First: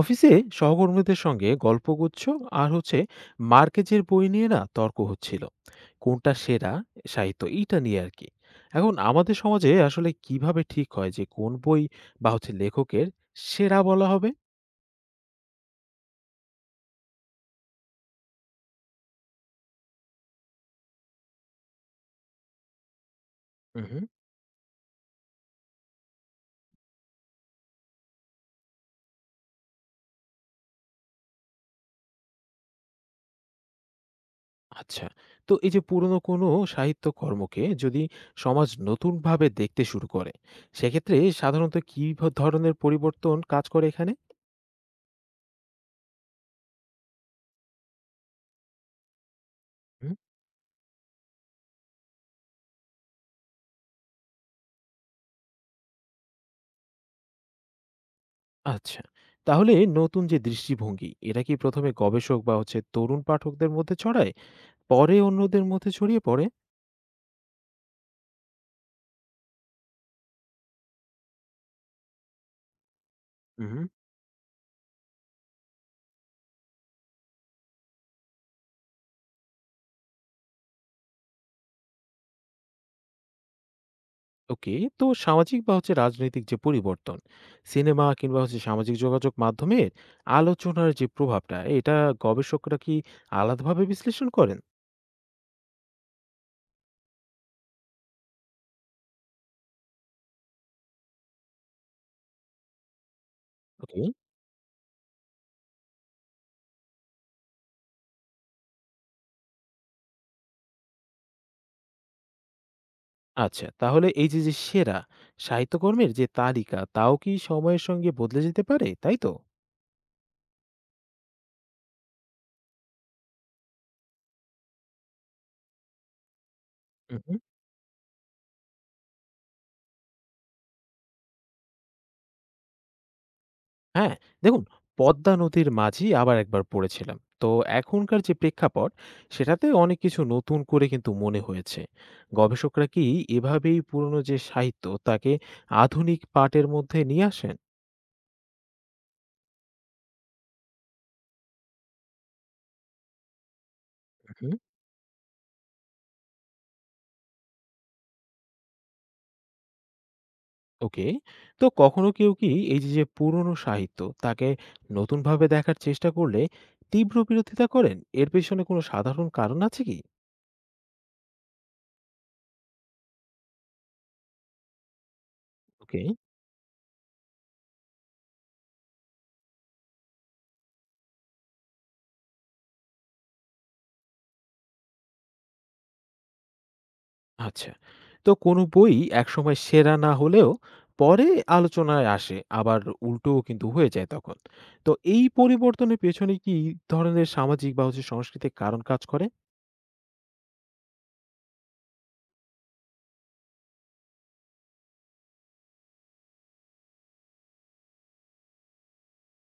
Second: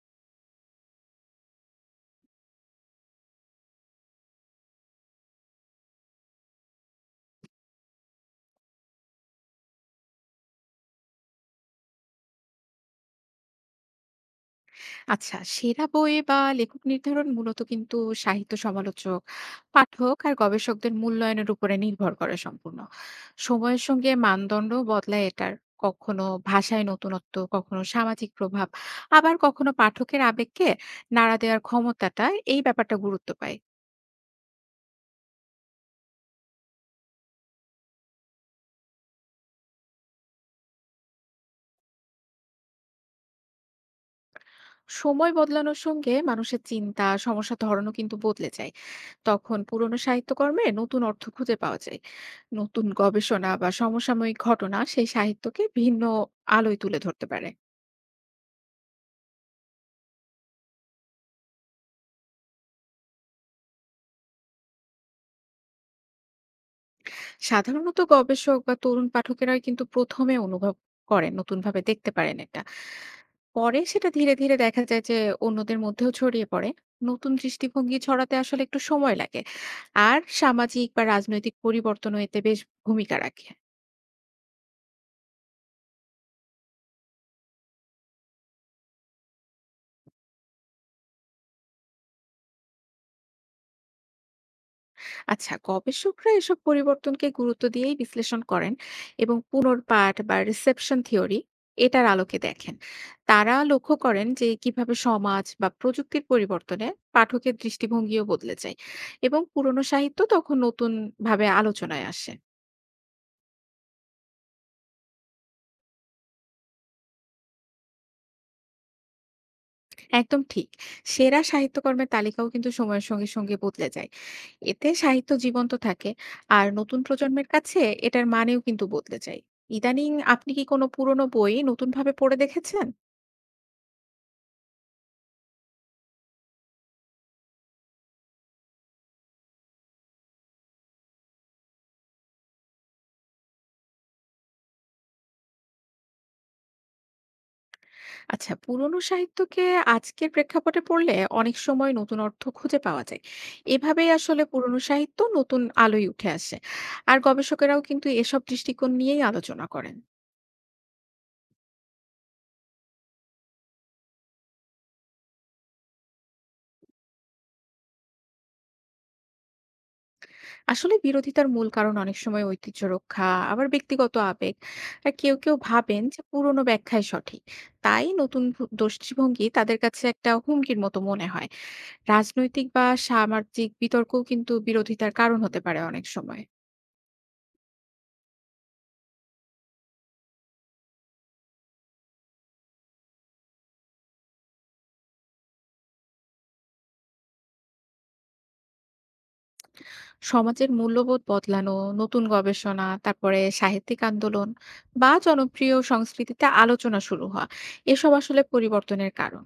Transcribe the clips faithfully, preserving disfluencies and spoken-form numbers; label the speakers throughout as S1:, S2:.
S1: অফিসে সহকর্মীদের সঙ্গে গল্পগুচ্ছ আর হচ্ছে মার্কেজের বই নিয়ে না তর্ক হচ্ছিল কোনটা সেরা সাহিত্য এইটা নিয়ে আর কি। এখন আমাদের সমাজে আসলে কিভাবে ঠিক হয় যে কোন বই বা হচ্ছে লেখকের সেরা বলা হবে?
S2: আচ্ছা, সেরা বই বা লেখক নির্ধারণ মূলত কিন্তু সাহিত্য সমালোচক, পাঠক আর গবেষকদের মূল্যায়নের উপরে নির্ভর করে সম্পূর্ণ। সময়ের
S1: হুম।
S2: সঙ্গে মানদণ্ড বদলায় এটার। কখনো ভাষায় নতুনত্ব, কখনো সামাজিক প্রভাব, আবার কখনো পাঠকের আবেগকে নাড়া দেওয়ার ক্ষমতাটা এই ব্যাপারটা গুরুত্ব পায়।
S1: আচ্ছা, তো এই যে পুরনো কোনো সাহিত্য কর্মকে যদি সমাজ নতুনভাবে দেখতে শুরু করে, সেক্ষেত্রে সাধারণত কী ধরনের পরিবর্তন কাজ করে এখানে?
S2: সময় বদলানোর সঙ্গে মানুষের চিন্তা, সমস্যার ধরনও কিন্তু বদলে যায়। তখন পুরনো সাহিত্যকর্মে নতুন অর্থ খুঁজে পাওয়া যায়। নতুন গবেষণা বা সমসাময়িক ঘটনা সেই সাহিত্যকে ভিন্ন আলোয় তুলে ধরতে পারে।
S1: আচ্ছা। তাহলে নতুন যে দৃষ্টিভঙ্গি, এটা কি প্রথম এ গবেষক বা হচ্ছে তরুণ পাঠকদের মধ্যে ছড়ায়? পরে অন্যদের মধ্যে ছড়িয়ে পড়ে?
S2: সাধারণত গবেষক বা তরুণ পাঠকেরাই কিন্তু প্রথমে অনুভব করেন, নতুনভাবে দেখতে পারেন এটা। পরে
S1: হুম।
S2: সেটা ধীরে ধীরে দেখা যায় যে অন্যদের মধ্যেও ছড়িয়ে পড়ে। নতুন দৃষ্টিভঙ্গি ছড়াতে আসলে একটু সময় লাগে, আর সামাজিক বা রাজনৈতিক পরিবর্তনও এতে বেশ ভূমিকা রাখে।
S1: ওকে। তো সামাজিক বা হচ্ছে রাজনৈতিক যে পরিবর্তন, সিনেমা কিংবা হচ্ছে সামাজিক যোগাযোগ মাধ্যমের আলোচনার যে প্রভাবটা, এটা গবেষকরা কি আলাদাভাবে বিশ্লেষণ করেন?
S2: আচ্ছা, গবেষকরা এসব পরিবর্তনকে গুরুত্ব দিয়েই বিশ্লেষণ করেন এবং পুনর্পাঠ বা রিসেপশন থিওরি এটার আলোকে দেখেন। তারা লক্ষ্য
S1: ওকে।
S2: করেন যে কিভাবে সমাজ বা প্রযুক্তির পরিবর্তনে পাঠকের দৃষ্টিভঙ্গিও বদলে যায় এবং পুরনো সাহিত্য তখন নতুন ভাবে আলোচনায় আসে।
S1: আচ্ছা। তাহলে এই যে, যে সেরা সাহিত্যকর্মের যে তালিকা, তাও কি সময়ের সঙ্গে বদলে যেতে পারে, তাই তো?
S2: একদম ঠিক। সেরা সাহিত্যকর্মের তালিকাও কিন্তু সময়ের সঙ্গে সঙ্গে বদলে যায়। এতে সাহিত্য জীবন্ত থাকে, আর নতুন
S1: উহু।
S2: প্রজন্মের কাছে এটার মানেও কিন্তু বদলে যায়। ইদানিং আপনি কি কোনো পুরনো বই নতুনভাবে পড়ে দেখেছেন?
S1: হ্যাঁ, দেখুন, পদ্মা নদীর মাঝি আবার একবার পড়েছিলাম। তো এখনকার যে প্রেক্ষাপট, সেটাতে অনেক কিছু নতুন করে কিন্তু মনে হয়েছে। গবেষকরা কি এভাবেই পুরনো যে সাহিত্য তাকে আধুনিক পাঠের মধ্যে নিয়ে আসেন?
S2: আচ্ছা, পুরনো সাহিত্যকে আজকের প্রেক্ষাপটে পড়লে অনেক সময় নতুন অর্থ খুঁজে পাওয়া যায়। এভাবেই আসলে
S1: উহু,
S2: পুরনো সাহিত্য নতুন আলোয় উঠে আসে, আর গবেষকেরাও কিন্তু এসব দৃষ্টিকোণ নিয়েই আলোচনা করেন।
S1: ওকে। তো কখনো কেউ কি এই যে, যে পুরনো সাহিত্য তাকে নতুনভাবে দেখার চেষ্টা করলে তীব্র বিরোধিতা করেন? এর পেছনে কোনো সাধারণ কারণ আছে কি?
S2: আসলে বিরোধিতার মূল কারণ অনেক সময় ঐতিহ্য রক্ষা, আবার ব্যক্তিগত আবেগ, আর কেউ কেউ
S1: ওকে।
S2: ভাবেন যে পুরনো ব্যাখ্যাই সঠিক। তাই নতুন ভু- দৃষ্টিভঙ্গি তাদের কাছে একটা হুমকির মতো মনে হয়। রাজনৈতিক বা সামাজিক বিতর্কও কিন্তু বিরোধিতার কারণ হতে পারে অনেক সময়।
S1: আচ্ছা। তো কোনো বই একসময় সেরা না হলেও পরে আলোচনায় আসে, আবার উল্টোও কিন্তু হয়ে যায় তখন। তো এই পরিবর্তনের পেছনে কি ধরনের সামাজিক বা হচ্ছে সাংস্কৃতিক কারণ কাজ করে?
S2: সমাজের মূল্যবোধ বদলানো, নতুন গবেষণা, তারপরে সাহিত্যিক আন্দোলন বা জনপ্রিয় সংস্কৃতিতে আলোচনা শুরু হওয়া, এসব আসলে পরিবর্তনের কারণ।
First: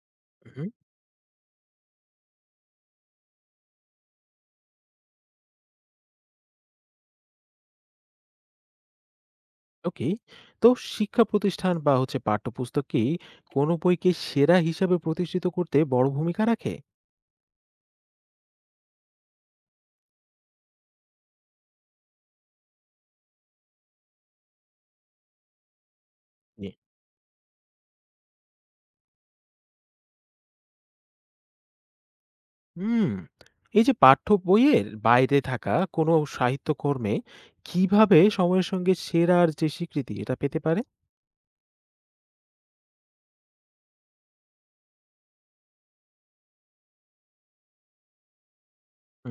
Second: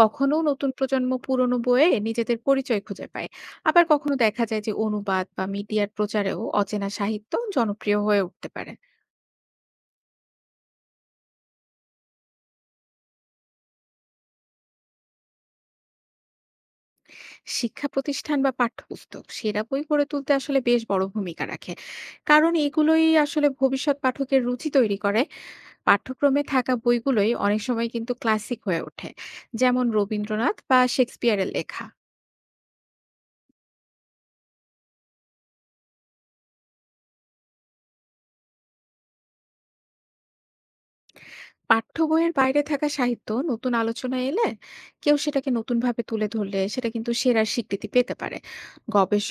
S2: কখনো
S1: হুম।
S2: নতুন প্রজন্ম পুরনো বইয়ে নিজেদের পরিচয় খুঁজে পায়, আবার কখনো দেখা যায় যে অনুবাদ বা মিডিয়ার প্রচারেও অচেনা সাহিত্য জনপ্রিয় হয়ে উঠতে পারে।
S1: ওকে। তো শিক্ষা প্রতিষ্ঠান বা হচ্ছে পাঠ্যপুস্তক কি কোনো বইকে সেরা হিসাবে প্রতিষ্ঠিত করতে বড় ভূমিকা রাখে?
S2: শিক্ষা প্রতিষ্ঠান বা পাঠ্যপুস্তক সেরা বই গড়ে তুলতে আসলে বেশ বড় ভূমিকা রাখে, কারণ এগুলোই আসলে ভবিষ্যৎ পাঠকের রুচি তৈরি করে। পাঠ্যক্রমে
S1: জি।
S2: থাকা বইগুলোই অনেক সময় কিন্তু ক্লাসিক হয়ে ওঠে, যেমন রবীন্দ্রনাথ বা শেক্সপিয়ারের লেখা।
S1: হুম। এই যে পাঠ্য বইয়ের বাইরে থাকা কোনো সাহিত্যকর্মে কিভাবে সময়ের সঙ্গে সেরার যে স্বীকৃতি এটা পেতে পারে?
S2: পাঠ্য বইয়ের বাইরে থাকা সাহিত্য নতুন আলোচনায় এলে, কেউ সেটাকে নতুনভাবে তুলে ধরলে সেটা কিন্তু সেরার স্বীকৃতি পেতে পারে।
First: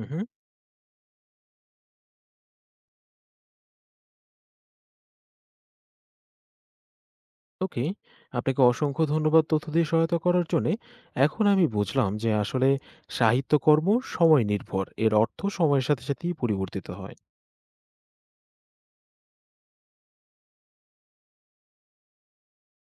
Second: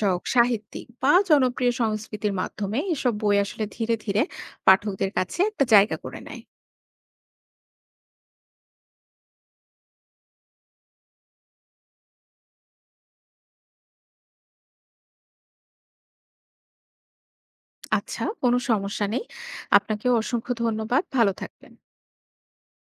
S1: উহু।
S2: সাহিত্যিক বা জনপ্রিয় সংস্কৃতির মাধ্যমে এসব বই আসলে ধীরে ধীরে পাঠকদের কাছে একটা জায়গা করে নেয়।
S1: ওকে, আপনাকে অসংখ্য ধন্যবাদ তথ্য দিয়ে সহায়তা করার জন্যে। এখন আমি বুঝলাম যে আসলে সাহিত্যকর্ম সময় নির্ভর। এর অর্থ সময়ের সাথে সাথেই পরিবর্তিত হয়।
S2: আচ্ছা, কোনো সমস্যা নেই। আপনাকেও অসংখ্য ধন্যবাদ, ভালো থাকবেন।